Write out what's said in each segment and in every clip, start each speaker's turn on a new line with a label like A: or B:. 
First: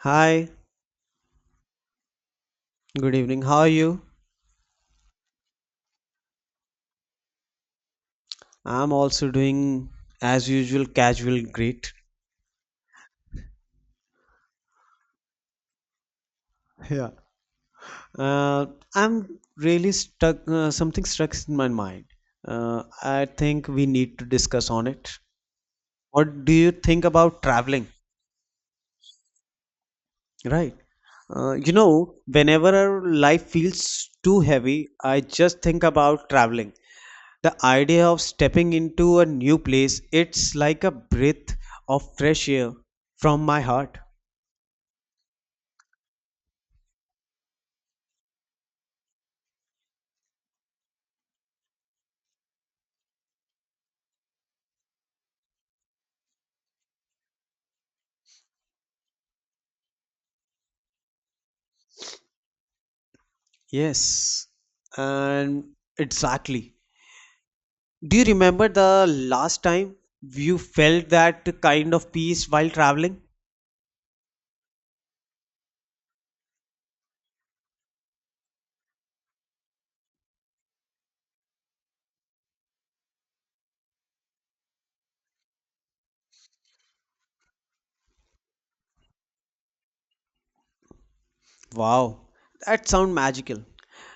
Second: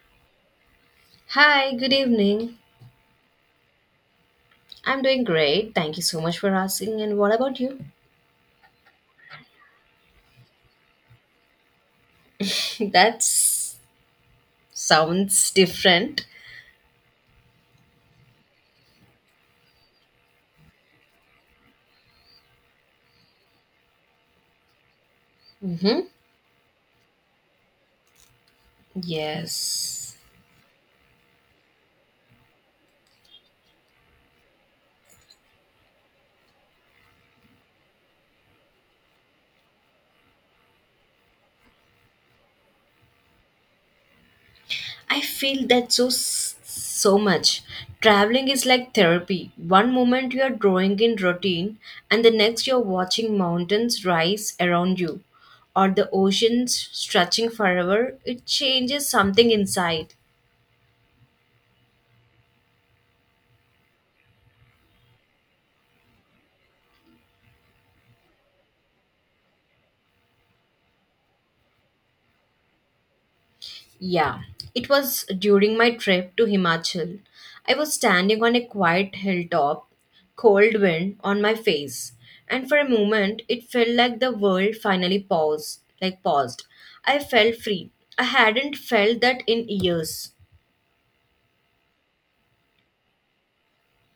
A: Hi,
B: Hi, good evening.
A: good evening. How are you?
B: I'm doing great. Thank you so much for asking. And what about you?
A: I'm also doing as usual, casual, great.
B: That sounds different.
A: Yeah. Uh, I'm really stuck, something stuck in my mind. I think we need to discuss on it.
B: Mm-hmm.
A: What do you think about traveling?
B: Yes.
A: Right. Whenever life feels too heavy, I just think about traveling. The idea of stepping into a new place, it's like a breath of fresh air from my heart.
B: I feel that so so much. Traveling is like therapy. One moment you are drawing in routine, and the next you're watching mountains rise around you, or the oceans stretching forever. It changes something inside.
A: Yes, and exactly. Do you remember the last time you felt that kind of peace while traveling?
B: Yeah, it was during my trip to Himachal. I was standing on a quiet hilltop, cold wind on my face, and for a moment it felt like the world finally paused, like paused. I felt free. I hadn't felt that in years.
A: Wow, that sound magical.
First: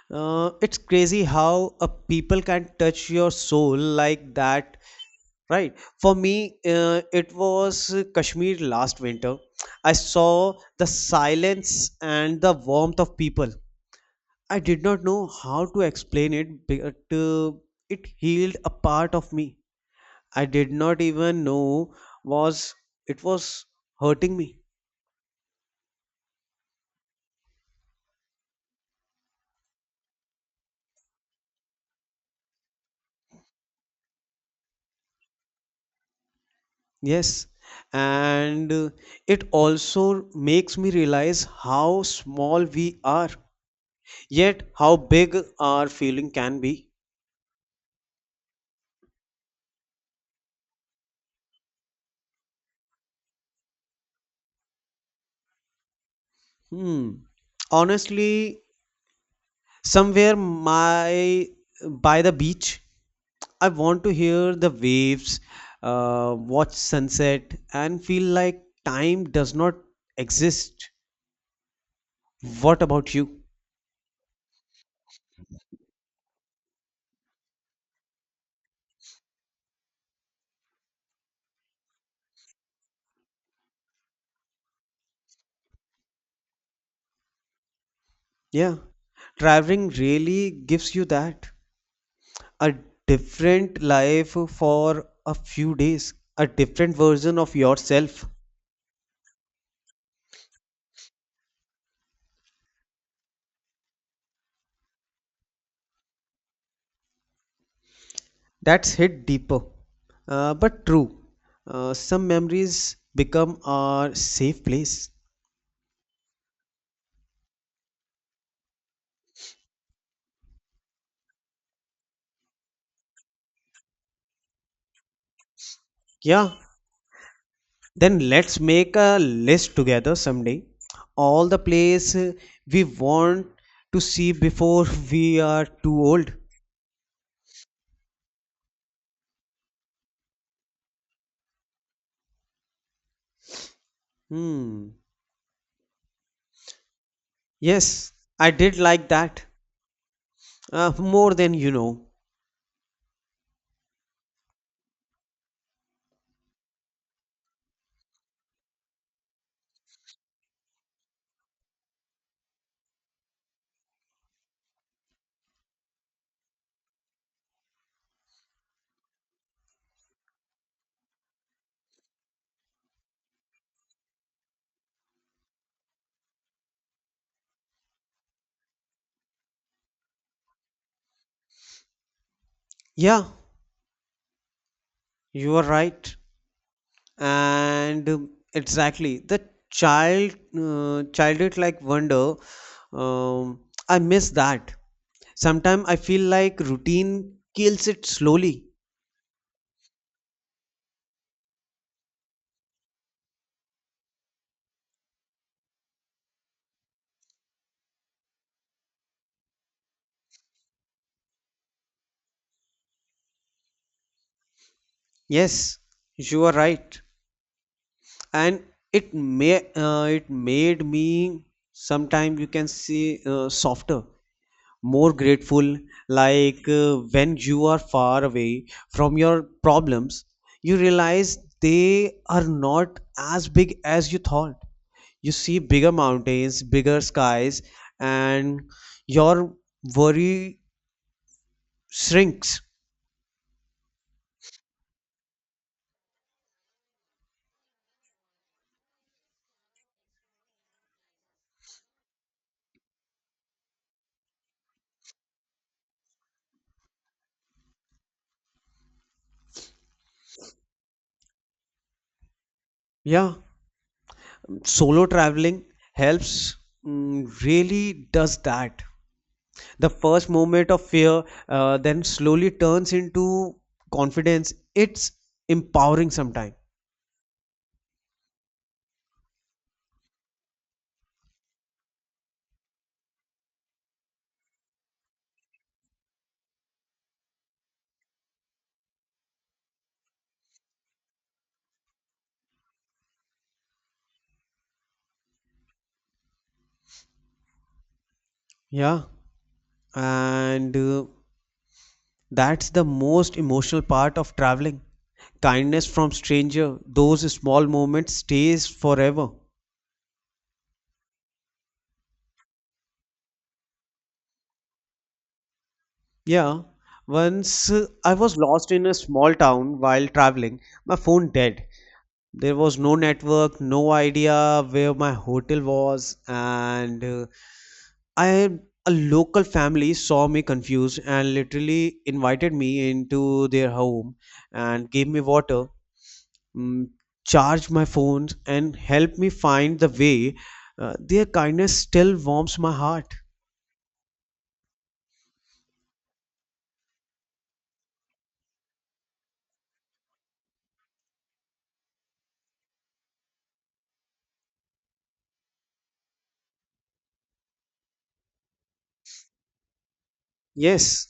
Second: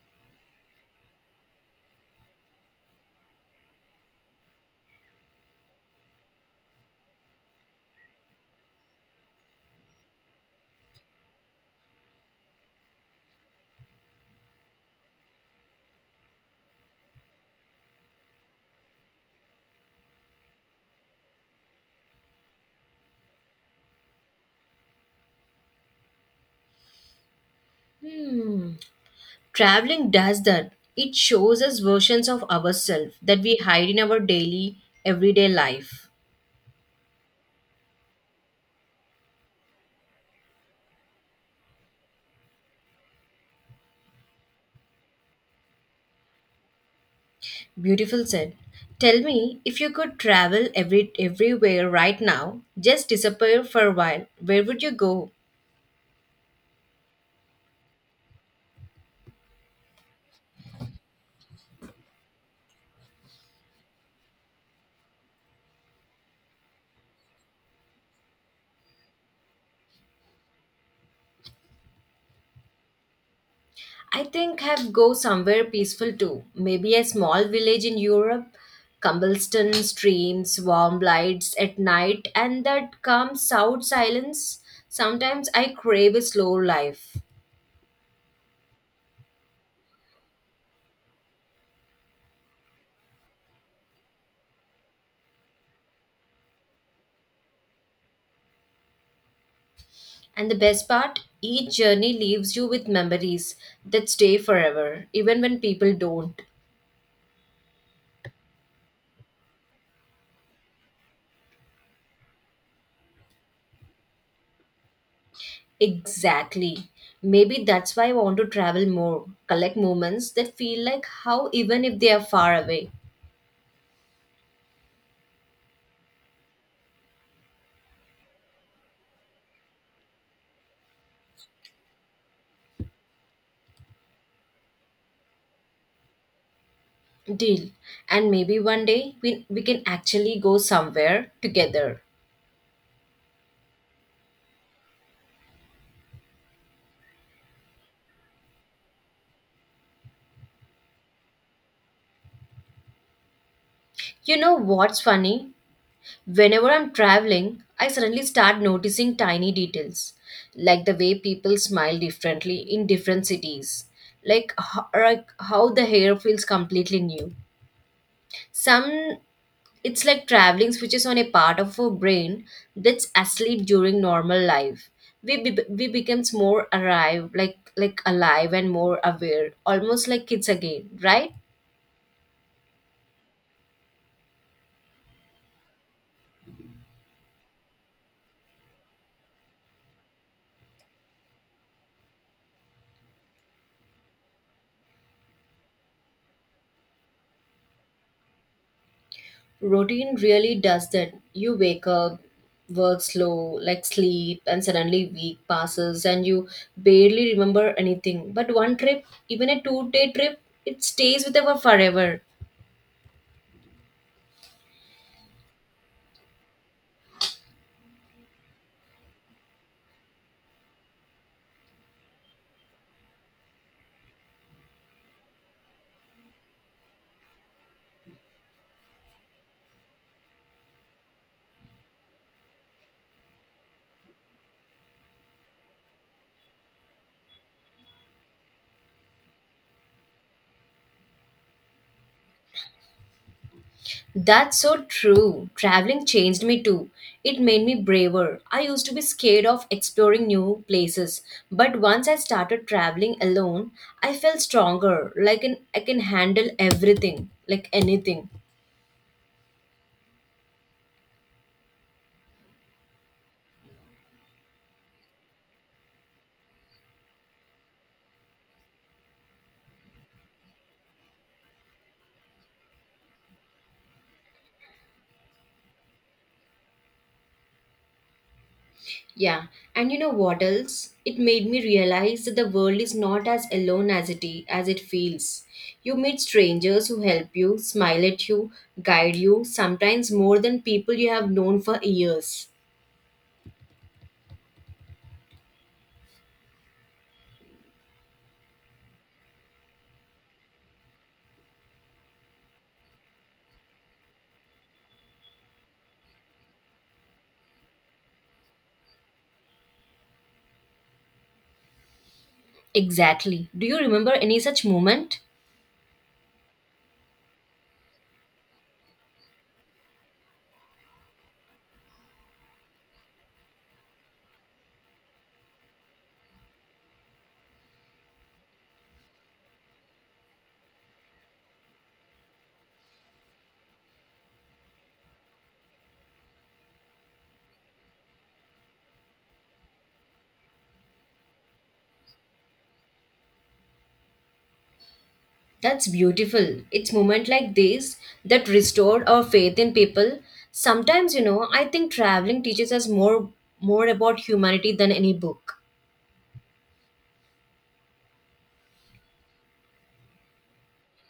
A: It's crazy how a people can touch your soul like that, right? For me, it was Kashmir last winter. I saw the silence and the warmth of people. I did not know how to explain it, but it healed a part of me I did not even know was was hurting me.
B: Hmm. Traveling does that. It shows us versions of ourselves that we hide in our daily, everyday life.
A: Yes. And it also makes me realize how small we are, yet how big our feeling can be.
B: Beautiful said. Tell me, if you could travel everywhere right now, just disappear for a while, where would you go?
A: Hmm. Honestly, somewhere my by the beach, I want to hear the waves, watch sunset, and feel like time does not exist. What about you?
B: I think I'd go somewhere peaceful too. Maybe a small village in Europe, cobblestone streams, warm lights at night, and that calm south silence. Sometimes I crave a slow life.
A: Yeah, traveling really gives you that a different life for a few days, a different version of yourself.
B: And the best part, each journey leaves you with memories that stay forever, even when people don't.
A: That's hit deeper, but true. Some memories become our safe place.
B: Exactly. Maybe that's why I want to travel more, collect moments that feel like how even if they are far away.
A: Yeah, then let's make a list together someday. All the place we want to see before we are too old.
B: Deal. And maybe one day we can actually go somewhere together.
A: Hmm. Yes, I did like that. More than you know.
B: You know what's funny? Whenever I'm traveling, I suddenly start noticing tiny details, like the way people smile differently in different cities, like how the hair feels completely new. Some it's like traveling switches on a part of our brain that's asleep during normal life. We becomes more alive, like alive and more aware, almost like kids again, right?
A: Yeah, you are right. And exactly, the childhood like wonder, um, I miss that. Sometimes I feel like routine kills it slowly.
B: Routine really does that. You wake up, work slow, like sleep, and suddenly week passes and you barely remember anything. But one trip, even a 2-day trip, it stays with us forever.
A: Yes, you are right. And it made me sometimes you can see softer, more grateful. Like when you are far away from your problems, you realize they are not as big as you thought. You see bigger mountains, bigger skies, and your worry shrinks.
B: That's so true. Traveling changed me too. It made me braver. I used to be scared of exploring new places, but once I started traveling alone, I felt stronger. Like an, I can handle everything, like anything.
A: Yeah, solo traveling helps, really does that. The first moment of fear then slowly turns into confidence. It's empowering sometimes.
B: Yeah, and you know what else? It made me realize that the world is not as alone as it is, as it feels. You meet strangers who help you, smile at you, guide you, sometimes more than people you have known for years.
A: Yeah. And that's the most emotional part of traveling. Kindness from stranger, those small moments stays forever.
B: Exactly. Do you remember any such moment?
A: Yeah. Once I was lost in a small town while traveling, my phone dead. There was no network, no idea where my hotel was, and I a local family saw me confused and literally invited me into their home and gave me water, mm, charge my phones and help me find the way. Their kindness still warms my heart.
B: That's beautiful. It's moment like this that restored our faith in people. Sometimes, you know, I think traveling teaches us more about humanity than any book.
A: Yes,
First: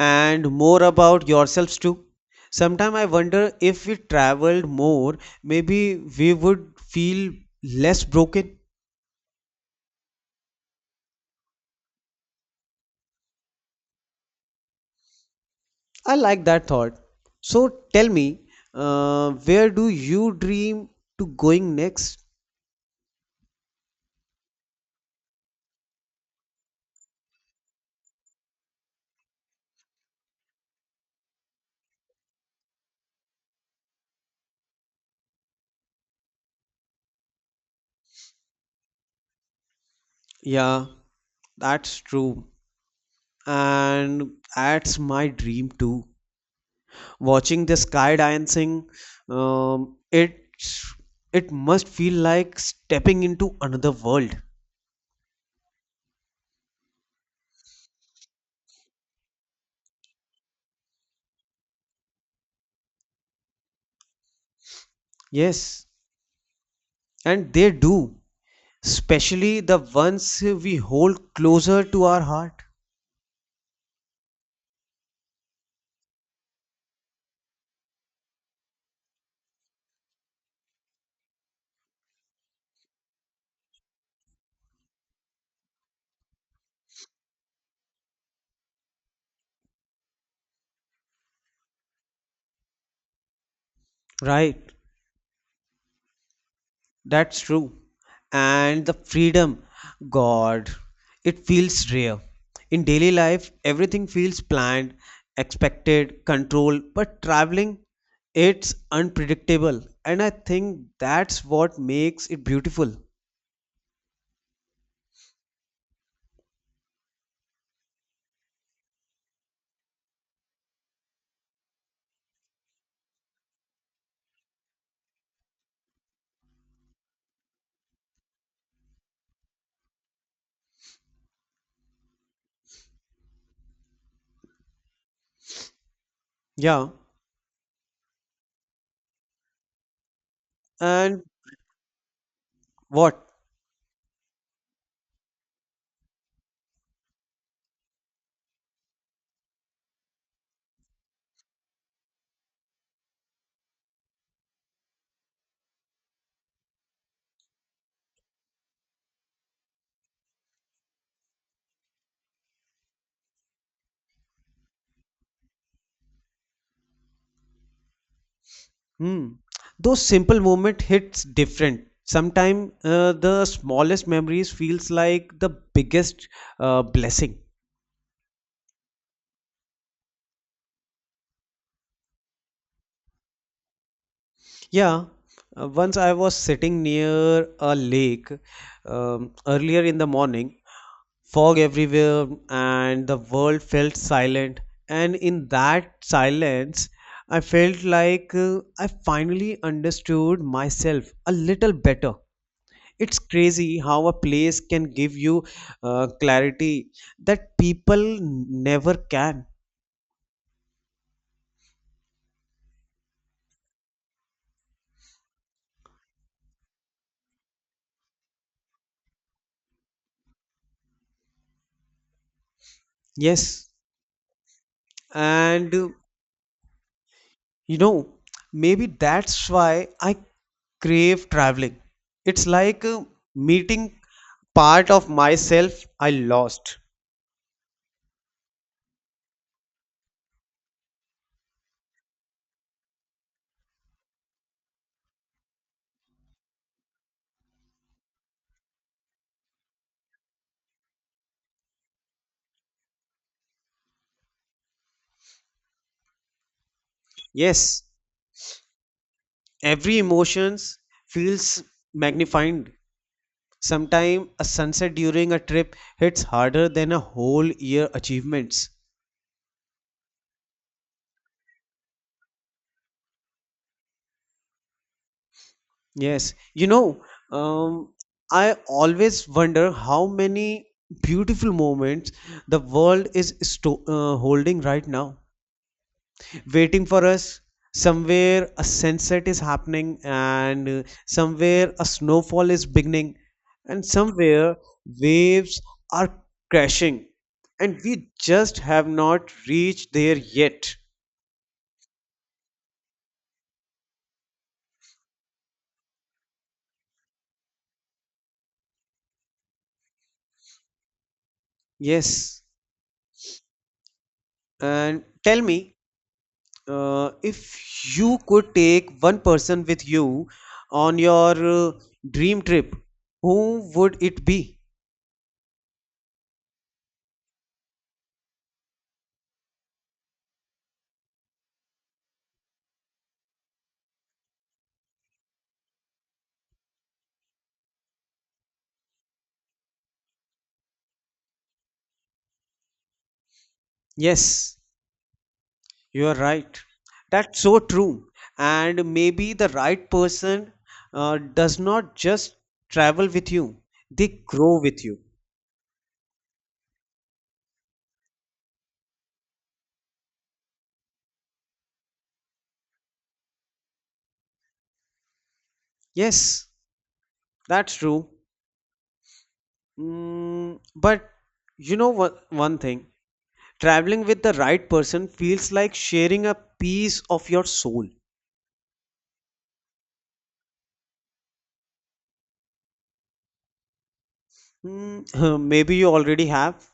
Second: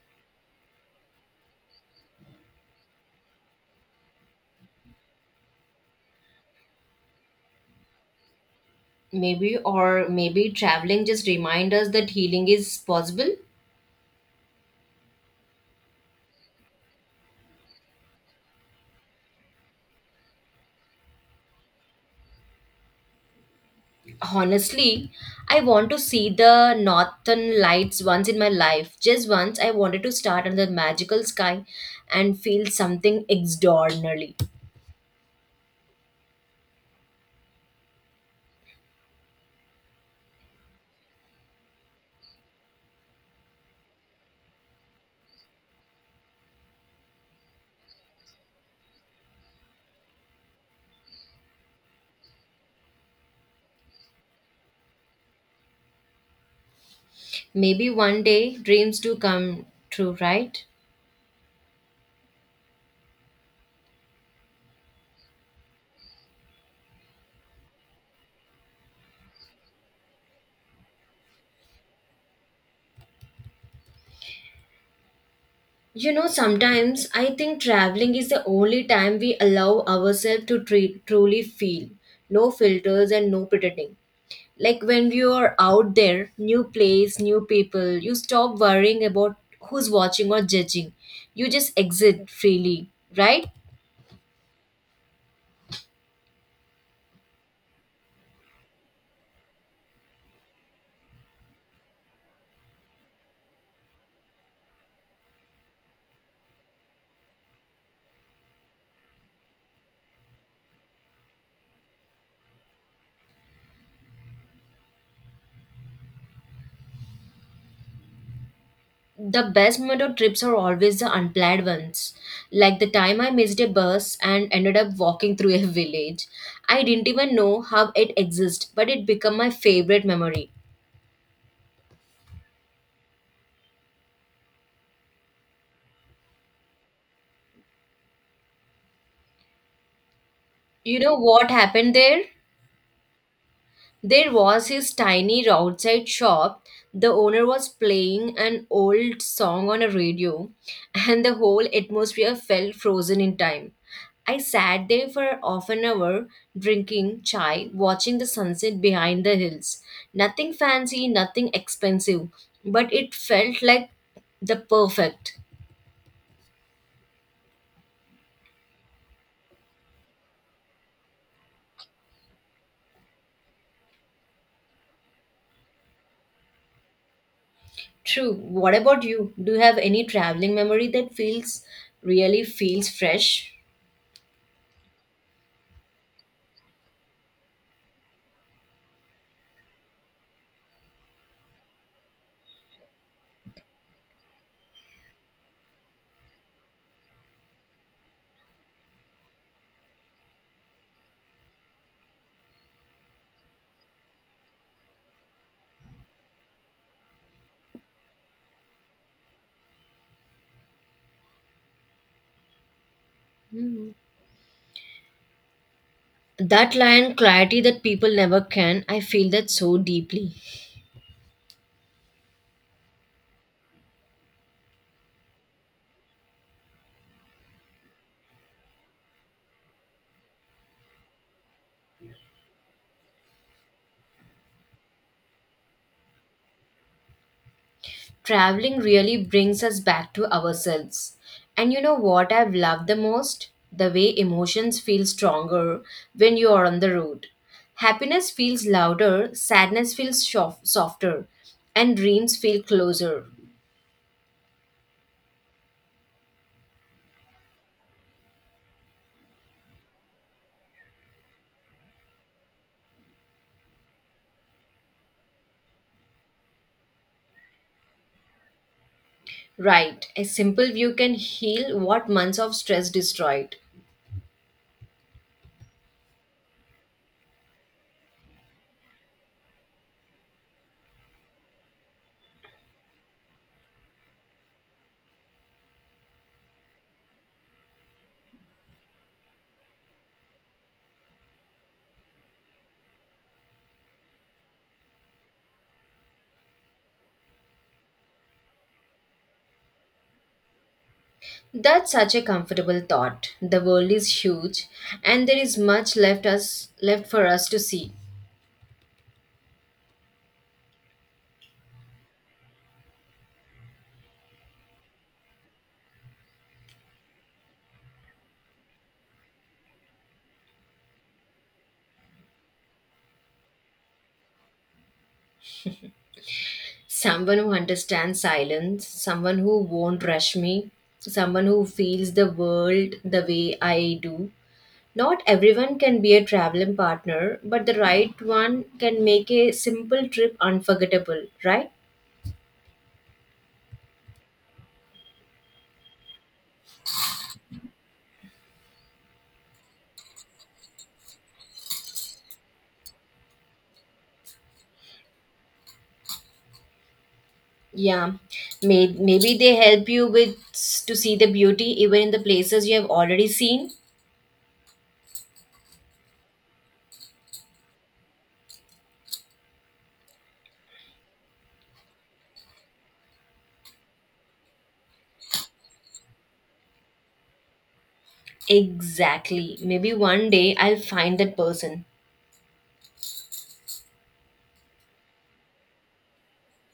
A: and more about yourselves too. Sometimes I wonder if we traveled more, maybe we would feel less broken.
B: Maybe or maybe traveling just remind us that healing is possible.
A: I like that thought. So tell me, where do you dream to going next?
B: Honestly, I want to see the northern lights once in my life. Just once I wanted to start under the magical sky and feel something extraordinary.
A: Yeah, that's true. And that's my dream too. Watching the sky dancing, um, it it must feel like stepping into another world.
B: Maybe one day dreams do come true, right?
A: Yes, and they do, especially the ones we hold closer to our heart.
B: You know, sometimes I think traveling is the only time we allow ourselves to truly feel. No filters and no pretending. Like when you are out there, new place, new people, you stop worrying about who's watching or judging. You just exit freely, right?
A: Right. That's true. And the freedom, God, it feels rare. In daily life, everything feels planned, expected, controlled, but traveling, it's unpredictable. And I think that's what makes it beautiful.
B: The best motor trips are always the unplanned ones. Like the time I missed a bus and ended up walking through a village. I didn't even know how it exists, but it became my favorite memory.
A: Yeah.
B: You know
A: And
B: what happened there?
A: what?
B: There was his tiny roadside shop. The owner was playing an old song on a radio, and the whole atmosphere felt frozen in time. I sat there for half an hour, drinking chai, watching the sunset behind the hills. Nothing fancy, nothing expensive, but it felt like the perfect.
A: Hmm. Those simple moment hits different. Sometimes the smallest memories feels like the biggest blessing.
B: True. What about you? Do you have any traveling memory that feels really feels fresh?
A: Yeah, once I was sitting near a lake, earlier in the morning, fog everywhere, and the world felt silent. And in that silence, I felt like I finally understood myself a little better. It's crazy how a place can give you clarity that people never can.
B: Hmm. That lion clarity that people never can, I feel that so deeply.
A: Yes, and you know, maybe that's why I crave traveling. It's like meeting part of myself I lost.
B: Traveling really brings us back to ourselves. And you know what I've loved the most? The way emotions feel stronger when you are on the road. Happiness feels louder, sadness feels softer, and dreams feel closer.
A: Yes, every emotions feels magnified. Sometimes a sunset during a trip hits harder than a whole year achievements.
B: Right, a simple view can heal what months of stress destroyed.
A: Yes, you know, um, I always wonder how many beautiful moments the world is holding right now, waiting for us. Somewhere a sunset is happening, and somewhere a snowfall is beginning, and somewhere waves are crashing, and we just have not reached there yet.
B: That's such a comfortable thought. The world is huge and there is much left for us to see.
A: Yes, and tell me, if you could take one person with you on your uh, dream trip, who would it be?
B: Someone who understands silence, someone who won't rush me, someone who feels the world the way I do. Not everyone can be a traveling partner, but the right one can make a simple trip unforgettable, right?
A: Yes. You're right. That's so true. And maybe the right person does not just travel with you, they grow with you.
B: Yeah, maybe they help you with to see the beauty even in the places you have already seen.
A: Yes, that's true. Mm, but you know what, one thing, traveling with the right person feels like sharing a piece of your soul.
B: Exactly. Maybe one day I'll find that person.
A: Mm, maybe you already have,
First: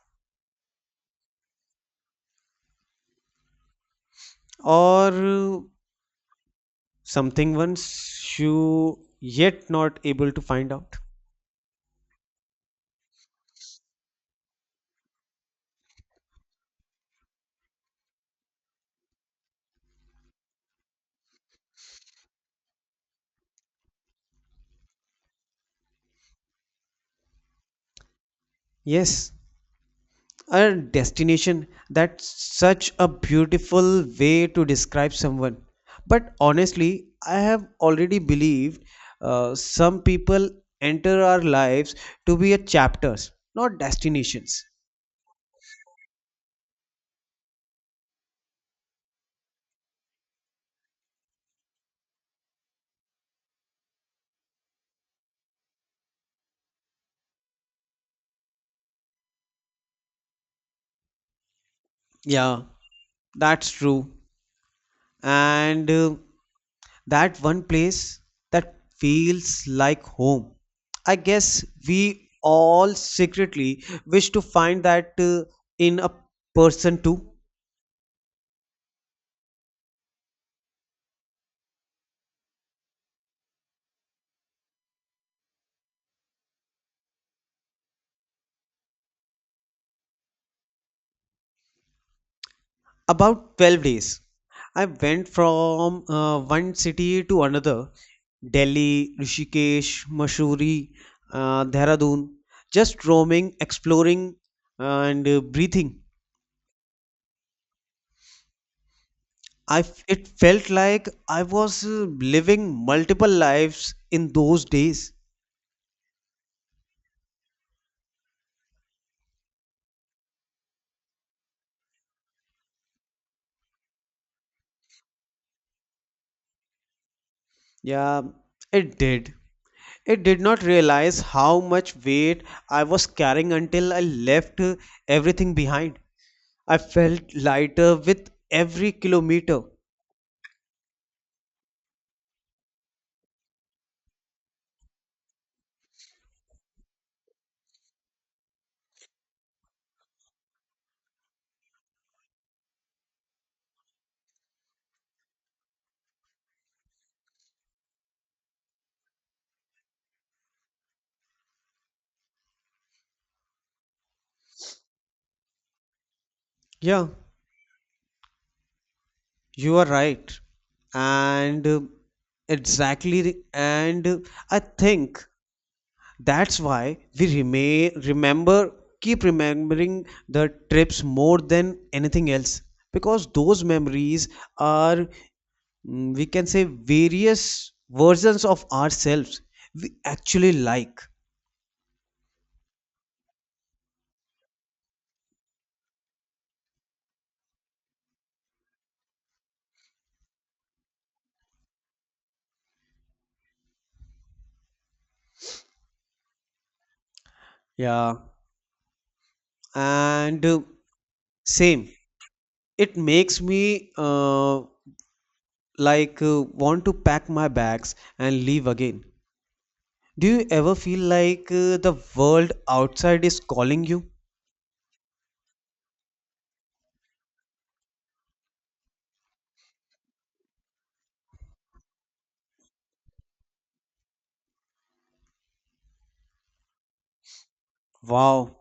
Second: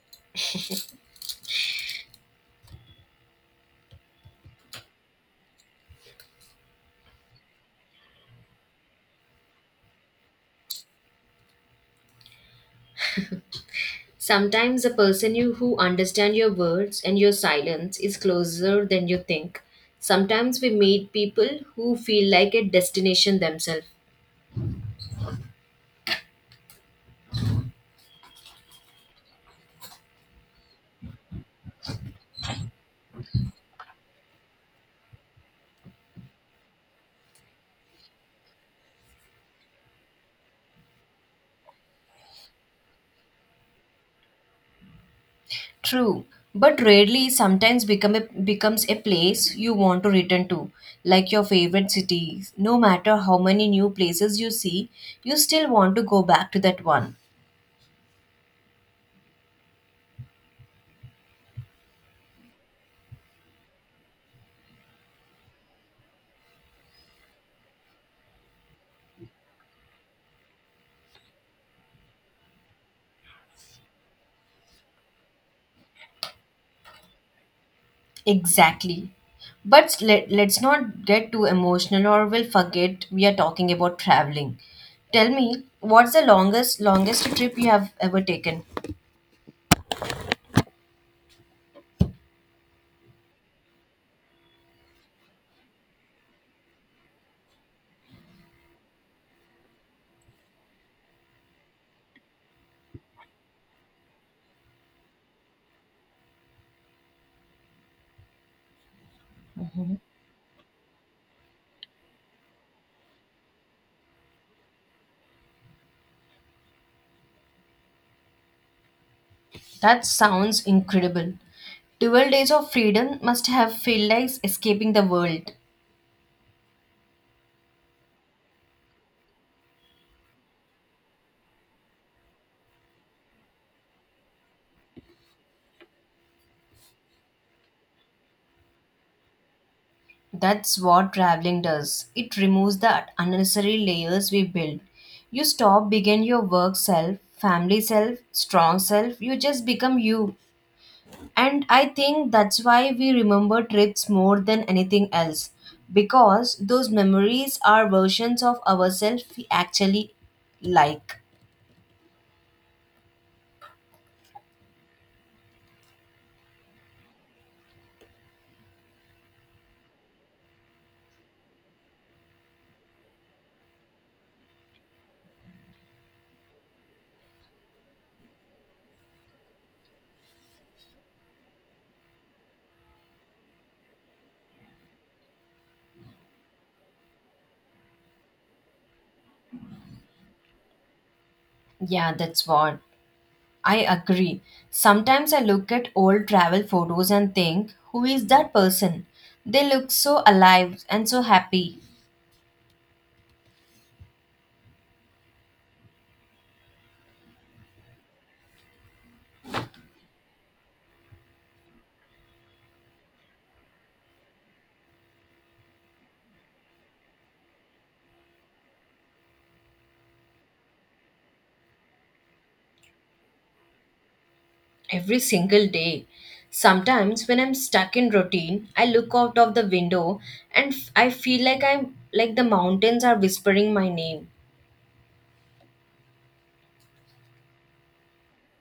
A: or something once you yet not able to find out.
B: Sometimes the person you who understand your words and your silence is closer than you think. Sometimes we meet people who feel like a destination themselves.
A: Yes, a destination, that's such a beautiful way to describe someone, but honestly I have already believed some people enter our lives to be a chapters, not destinations.
B: True, but rarely sometimes becomes a place you want to return to, like your favorite city. No matter how many new places you see, you still want to go back to that one.
A: Yeah, that's true. And that one place that feels like home, I guess we all secretly wish to find that in a person too.
B: Exactly. But let's not get too emotional or we'll forget we are talking about traveling. Tell me, what's the longest trip you have ever taken?
A: About 12 days. I went from one city to another: Delhi, Rishikesh, Mussoorie, Dehradun, just roaming, exploring, and breathing. It felt like I was living multiple lives in those days.
B: That sounds incredible. 12 days of freedom must have felt like escaping the world.
A: Yeah, it did. It did not realize how much weight I was carrying until I left everything behind. I felt lighter with every kilometer.
B: That's what traveling does. It removes the unnecessary layers we build. You stop begin your work self, family self, strong self. You just become you. And I think that's why we remember trips more than anything else, because those memories are versions of ourselves we actually like.
A: Yeah, you are right. And exactly, the- and uh, I think that's why we remain remember keep remembering the trips more than anything else, because those memories are, we can say, various versions of ourselves we actually like.
B: Yeah, that's what I agree. Sometimes I look at old travel photos and think, who is that person? They look so alive and so happy
A: Yeah. And same, it makes me want to pack my bags and leave again. Do you ever feel like the world outside is calling you?
B: every single day. Sometimes when I'm stuck in routine, I look out of the window and I feel like I'm like the mountains are whispering my name.
A: Wow,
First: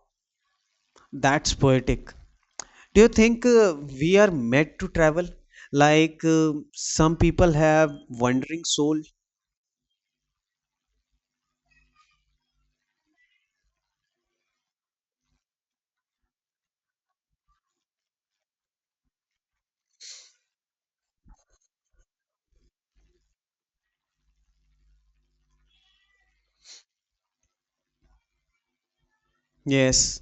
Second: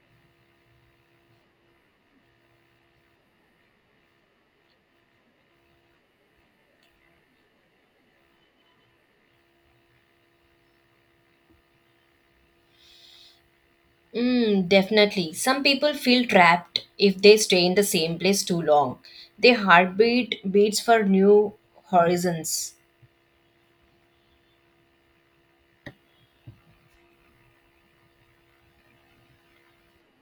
A: that's poetic. Do you think we are meant to travel, like some people have wandering soul?
B: Mm, definitely. Some people feel trapped if they stay in the same place too long. Their heartbeat beats for new horizons.
A: Yes,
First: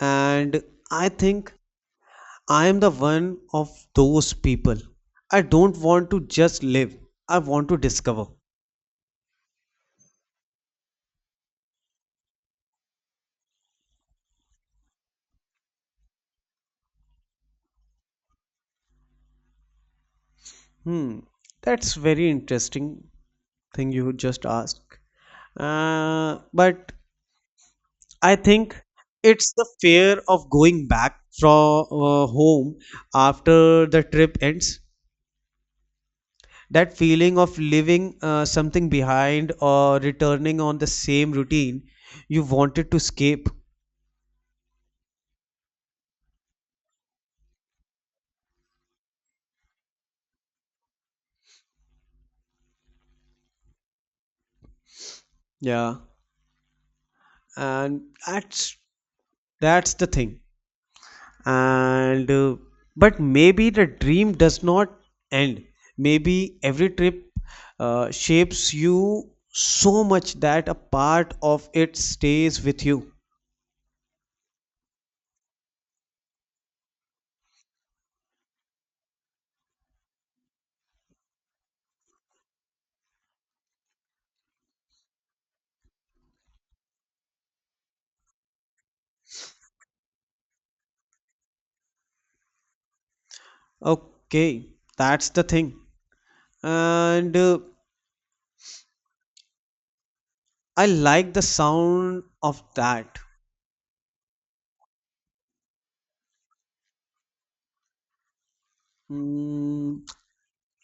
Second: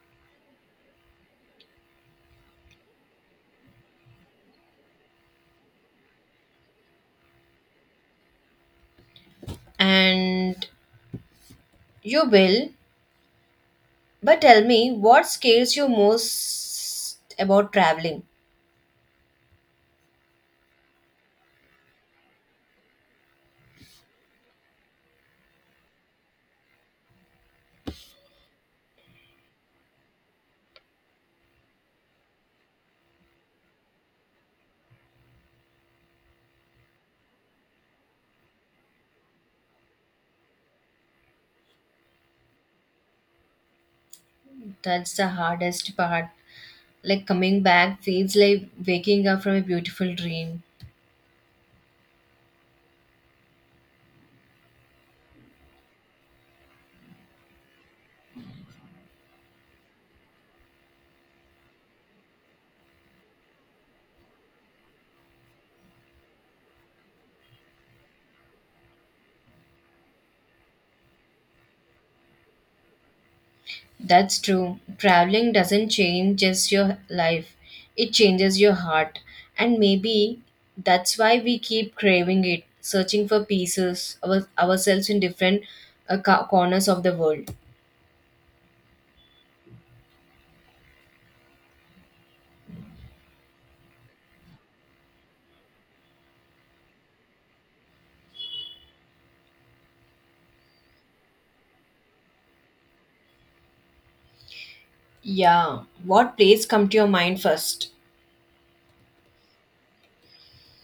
A: and I think I am the one of those people. I don't want to just live, I want to discover.
B: And you will. But tell me, what scares you most about traveling?
A: Hmm, that's very interesting thing you just asked. But I think it's the fear of going back from home after the trip ends. That feeling of leaving something behind or returning on the same routine you wanted to escape.
B: That's the hardest part. Like coming back feels like waking up from a beautiful dream.
A: Yeah, and that's the thing. And But maybe the dream does not end. Maybe every trip shapes you so much that a part of it stays with you.
B: That's true. Traveling doesn't change just your life, it changes your heart. And maybe that's why we keep craving it, searching for pieces of ourselves in different corners of the world.
A: Okay, that's the thing. And I like the sound of that.
B: Yeah. What place come to your mind first?
A: Mm,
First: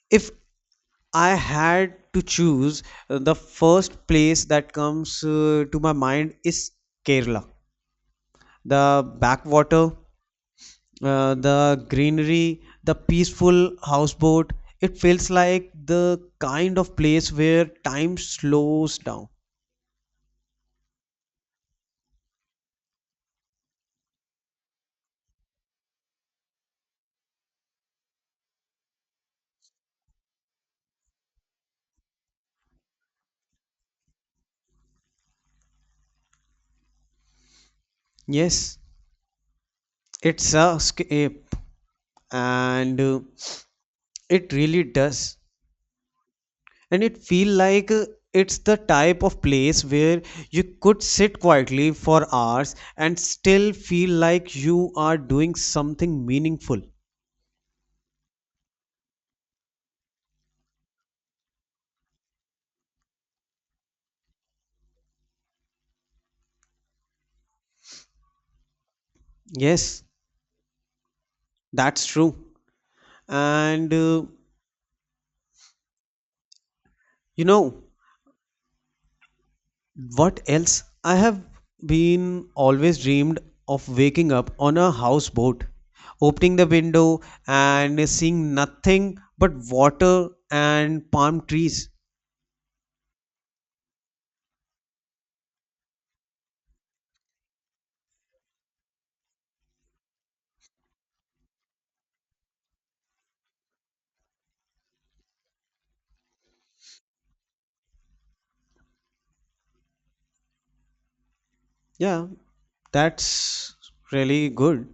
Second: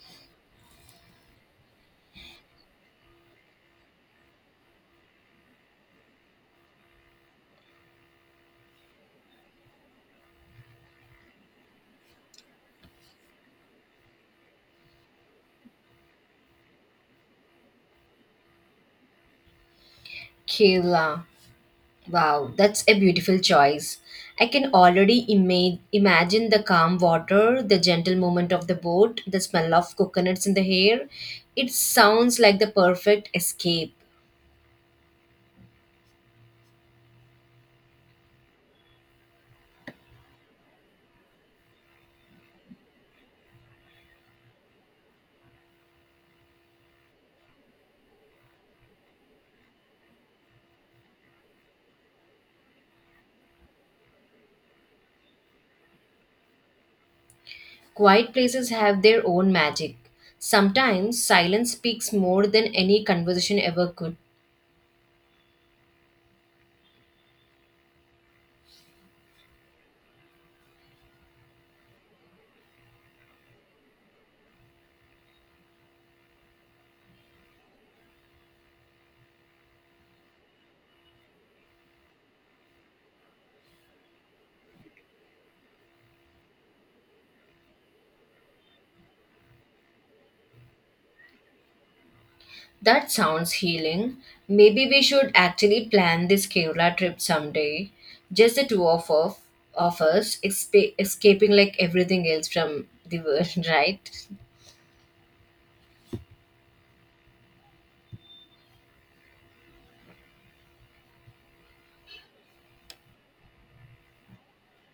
A: if I had to choose, the first place that comes to my mind is Kerala: the backwater, the greenery, the peaceful houseboat. It feels like the kind of place where time slows down.
B: Kerala. Wow, that's a beautiful choice. I can already imagine the calm water, the gentle movement of the boat, the smell of coconuts in the air. It sounds like the perfect escape.
A: Yes, it's a escape, and it really does. And it feel like it's the type of place where you could sit quietly for hours and still feel like you are doing something meaningful.
B: Quiet places have their own magic. Sometimes silence speaks more than any conversation ever could.
A: Yes, that's true. And you know, what else? I have been always dreamed of waking up on a houseboat, opening the window and seeing nothing but water and palm trees.
B: That sounds healing. Maybe we should actually plan this Kerala trip someday. Just the two of us escaping like everything else from the world, right?
A: Yeah, that's really good.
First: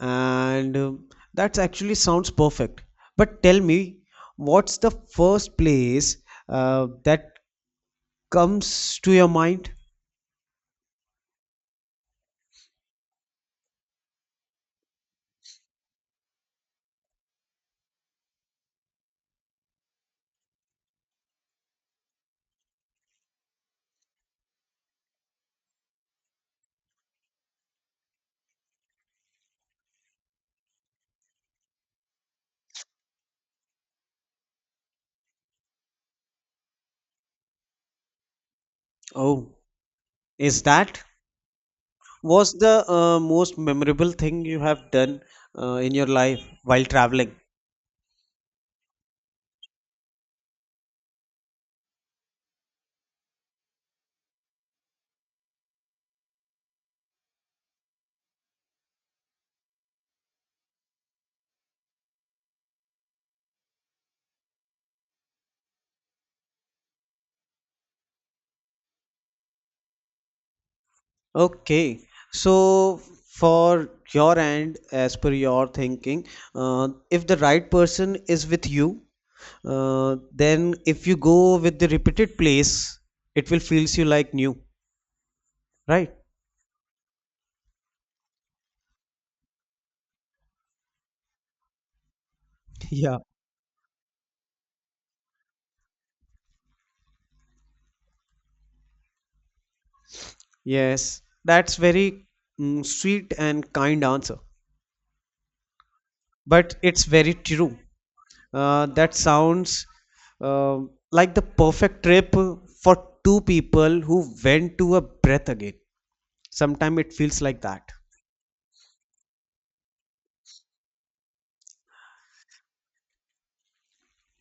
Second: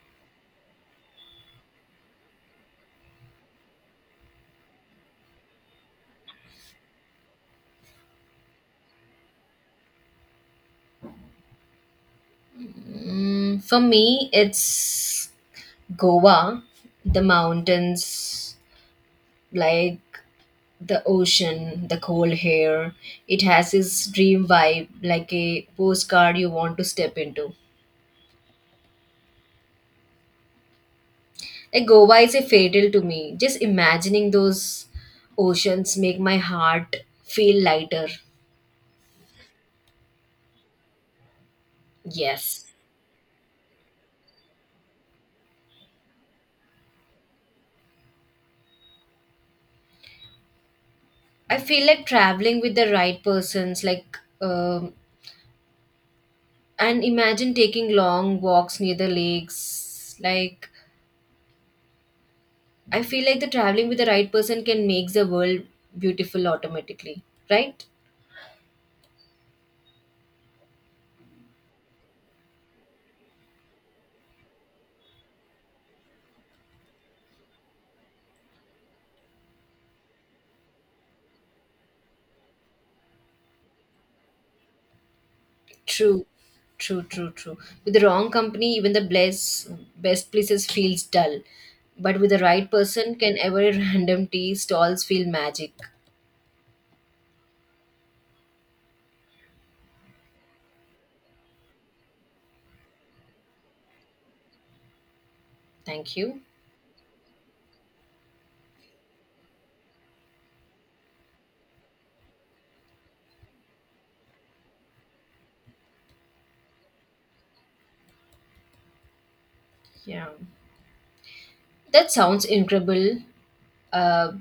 A: And that's actually sounds perfect. But tell me, what's the first place that comes to your mind?
B: Mm, for me, it's Goa, the mountains, like the ocean, the cold air. It has its dream vibe, like a postcard you want to step into. Like Goa is a fatal to me. Just imagining those oceans make my heart feel lighter.
A: Oh, is that? What's
B: Yes,
A: the most memorable thing you have done in your life while traveling?
B: I feel like traveling with the right persons, like and imagine taking long walks near the lakes. Like I feel like the traveling with the right person can make the world beautiful automatically, right?
A: Okay, so for your end, as per your thinking, if the right person is with you, then if you go with the repeated place, it will feels you like new, right?
B: True, true, true, true. With the wrong company, even the best places feels dull. But with the right person,
A: Yeah.
B: can every random tea stalls feel magic?
A: Yes, that's very sweet and kind answer,
B: Thank you.
A: but it's very true. That sounds uh, like the perfect trip for two people who went to a breath again. Sometimes it feels like that.
B: Yeah, that sounds incredible. Uh,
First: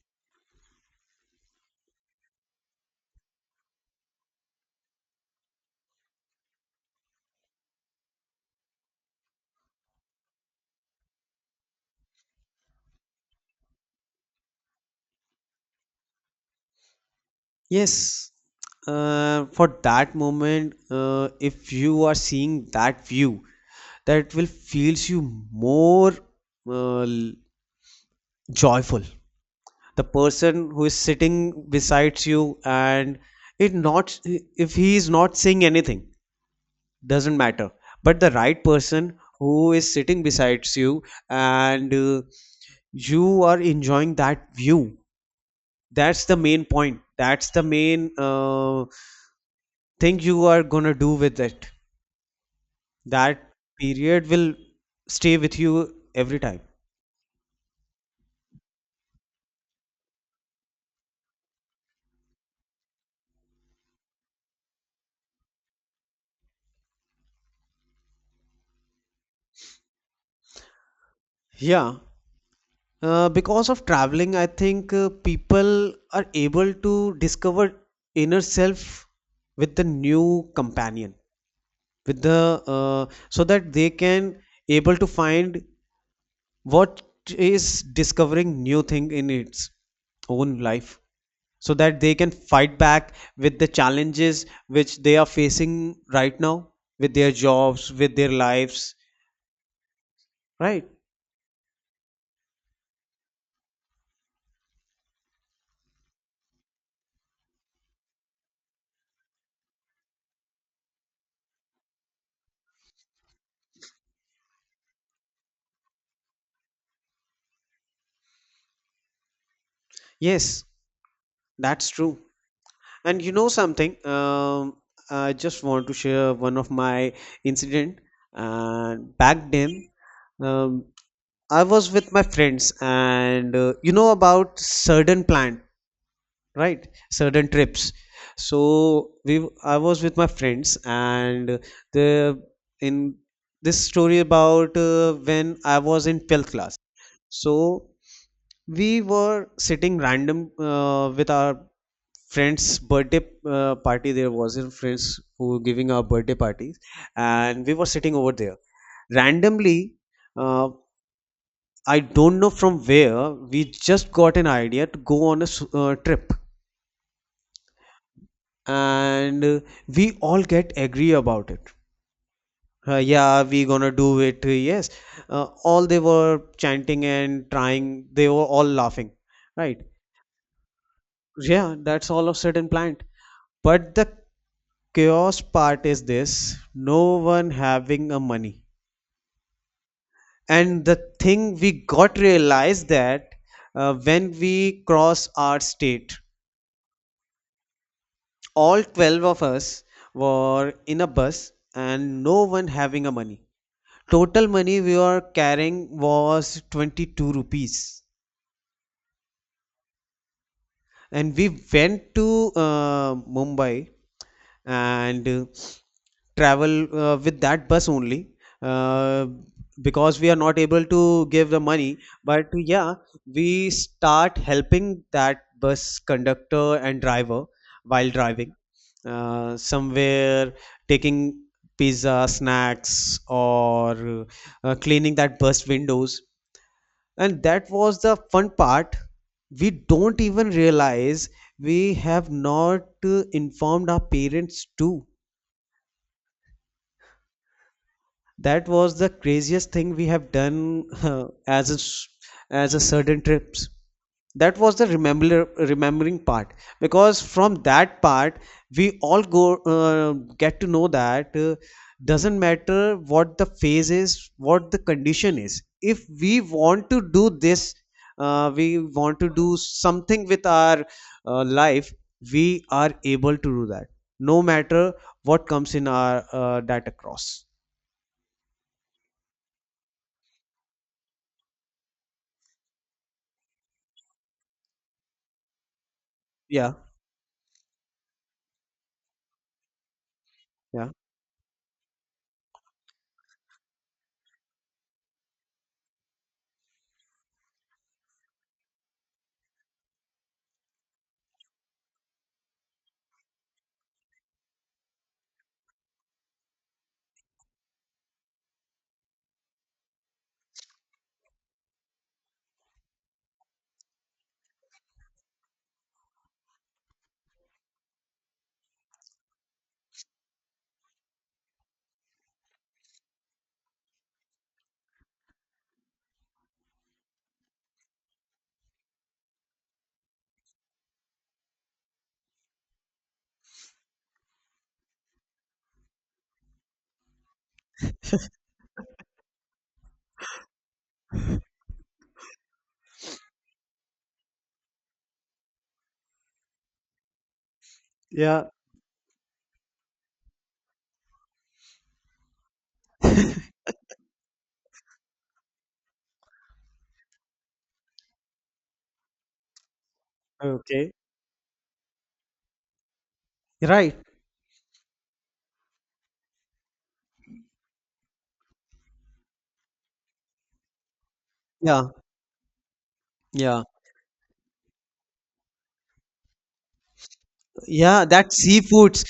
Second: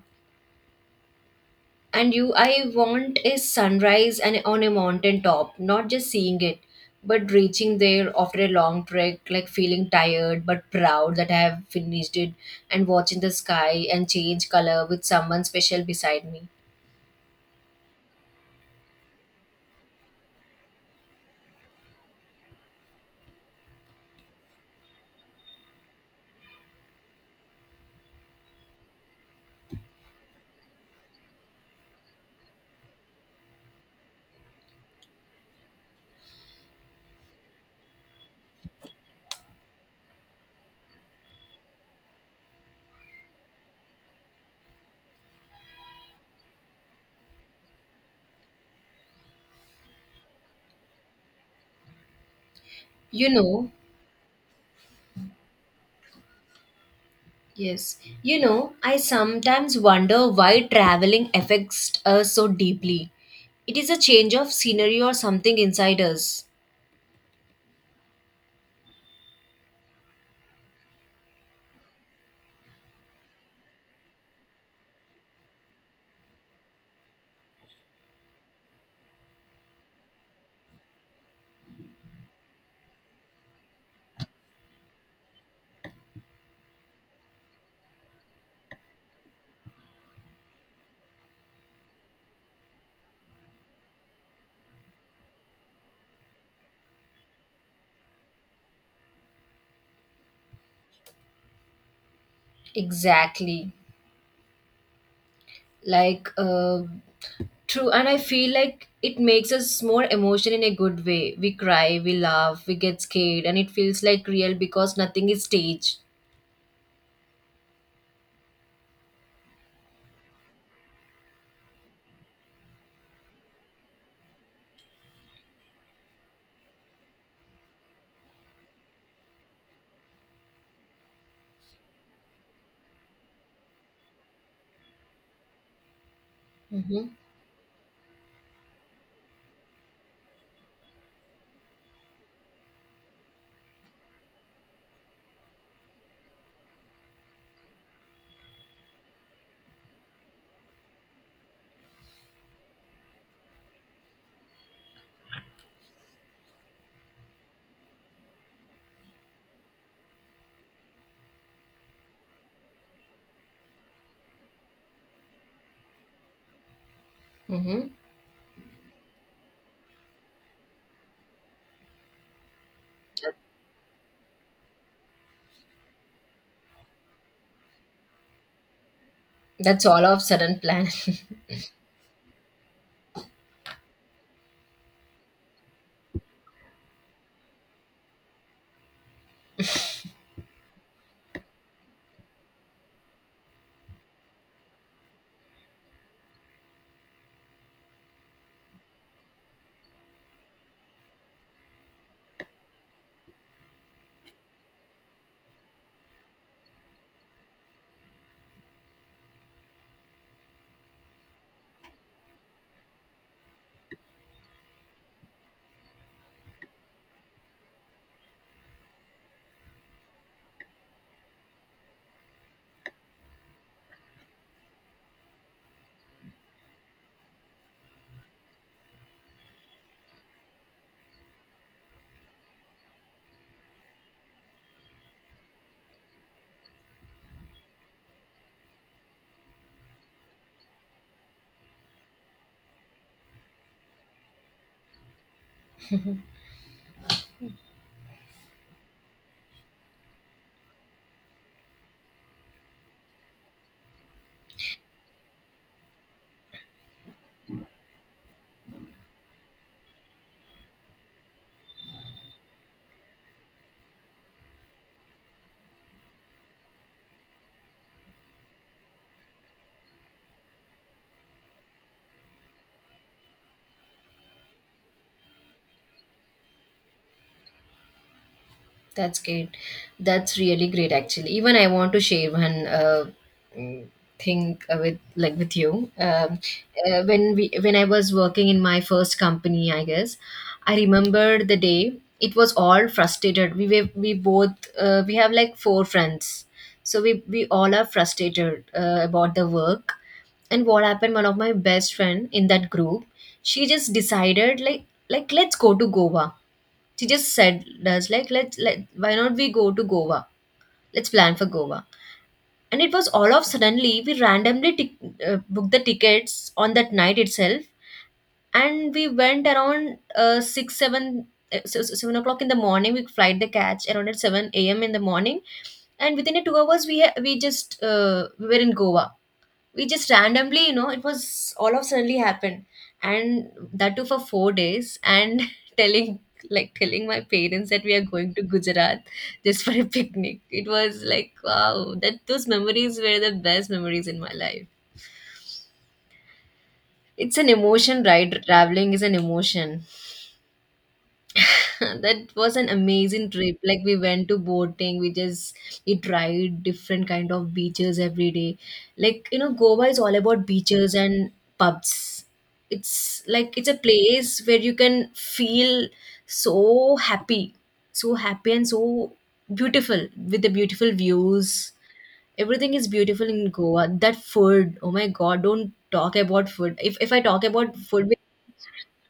B: and you, I want a sunrise and on a mountain top, not just seeing it, but reaching there after a long trek, like feeling tired but proud that I have finished it, and watching the sky and change color with someone special beside me.
A: Yes, for that moment, if you are seeing that view, that will feels you more uh, l- joyful. The person who is sitting beside you, and it not if he is not saying anything, doesn't matter, but the right person who is sitting besides you, and you are enjoying that view, that's the main point, that's the main thing you are gonna do with it,
B: You
A: that
B: know,
A: period will stay with you every time.
B: yes. You know, I sometimes wonder why traveling affects us so deeply. It is a change of scenery or something inside us.
A: Yeah, because of traveling I think people are able to discover inner self with the new companion, with the so that they can able to find what is discovering new thing in its own life, so that they can fight back with the challenges which they are facing right now, with their jobs, with their lives, right?
B: Exactly. Like, true. And I feel like it makes us more emotion in a good way. We cry, we laugh, we get scared, and it feels like real because nothing is staged.
A: Yes, that's true. And you know something, I just want to share one of my incident. And back then, um, I was with my friends, and you know about certain plan, right?
B: Mm-hmm.
A: Certain trips. So we, I was with my friends, and the in this story about when I was in 12th class. So we were sitting random with our friends' birthday party. There was in friends who were giving our birthday parties, and we were sitting over there randomly. Uh, I don't know from where we just got an idea to go on a trip,
B: Mm-hmm.
A: and we all get agree about it. Yeah, we gonna do it. Yes, all they were chanting and trying. They were all laughing, right?
B: That's all of sudden plan.
A: Yeah, that's all of sudden planned. But the chaos part is this: no one having a money, and the thing we got realized that when we cross our state, all 12 of us were in a bus and no one having a money. Total money we were carrying was 22 rupees, and we went to Mumbai and travel with that bus only, uh, because we are not able to give the money. But yeah, we start helping that bus conductor and driver while driving somewhere, taking pizza snacks or cleaning that bus windows, and that was the fun part. We don't even realize we have not informed our parents too. That was the craziest thing we have done as a certain trips. That was the remembering part, because from that part we all go get to know that doesn't matter what the phase is, what the condition is. If we want to do this, we want to do something with our life, we are able to do that, no matter what comes in our that across.
B: That's great. That's really great, actually. Even I want to share one mm, thing with like with you.
A: Yeah.
B: When I was working in my first company, I guess I
A: Yeah.
B: remember the day. It was all frustrated. We both we have like four friends, so we all are frustrated about the work. And what happened? One of my best friend in that group, she just decided like let's go to Goa. She just said us like let's let why not we go to Goa, let's plan for Goa. And it was all of suddenly we randomly tic booked the tickets on that night itself, and we went around 6 7 7 o'clock in the morning we flight the catch around at 7 a.m. in the morning, and within a 2 hours we we just we were in Goa. We just randomly, you know, it was all of suddenly happened. And that too for 4 days and telling like telling my parents that we are going to Gujarat just for a picnic. It was like wow, that those memories were the best memories in my life. It's an emotion, right?
A: Yeah.
B: Traveling is an emotion. That was an amazing trip. Like we went to boating, we just we tried different kind of beaches every day. Like you know Goa is all about
A: Okay.
B: beaches and pubs. It's like it's a
A: Right.
B: place where you can feel so happy, so happy and so beautiful with the beautiful views.
A: Yeah.
B: Everything is beautiful in
A: Yeah.
B: Goa. That food, oh my god, don't talk about food. If I talk about
A: Yeah.
B: food,
A: That seafoods.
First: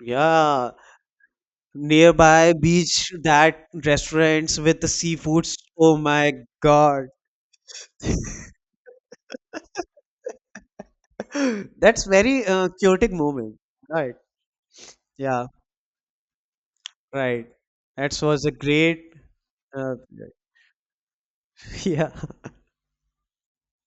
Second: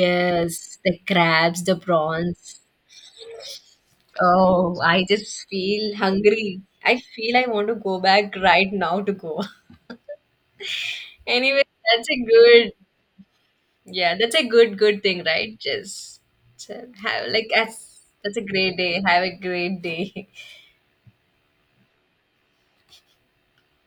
A: Yeah.
B: the crabs, the
A: Nearby
B: prawns.
A: beach, that restaurants
B: Oh,
A: with the
B: I just
A: seafoods.
B: feel
A: Oh my
B: hungry. I
A: God.
B: feel I want to go back right now to go. Anyway,
A: That's
B: that's a
A: very
B: good,
A: chaotic moment.
B: yeah,
A: Right.
B: that's a good thing,
A: Yeah.
B: right? Just have
A: Right.
B: like as
A: That
B: that's a
A: was a
B: great day.
A: great.
B: Have a great
A: Uh,
B: day.
A: yeah.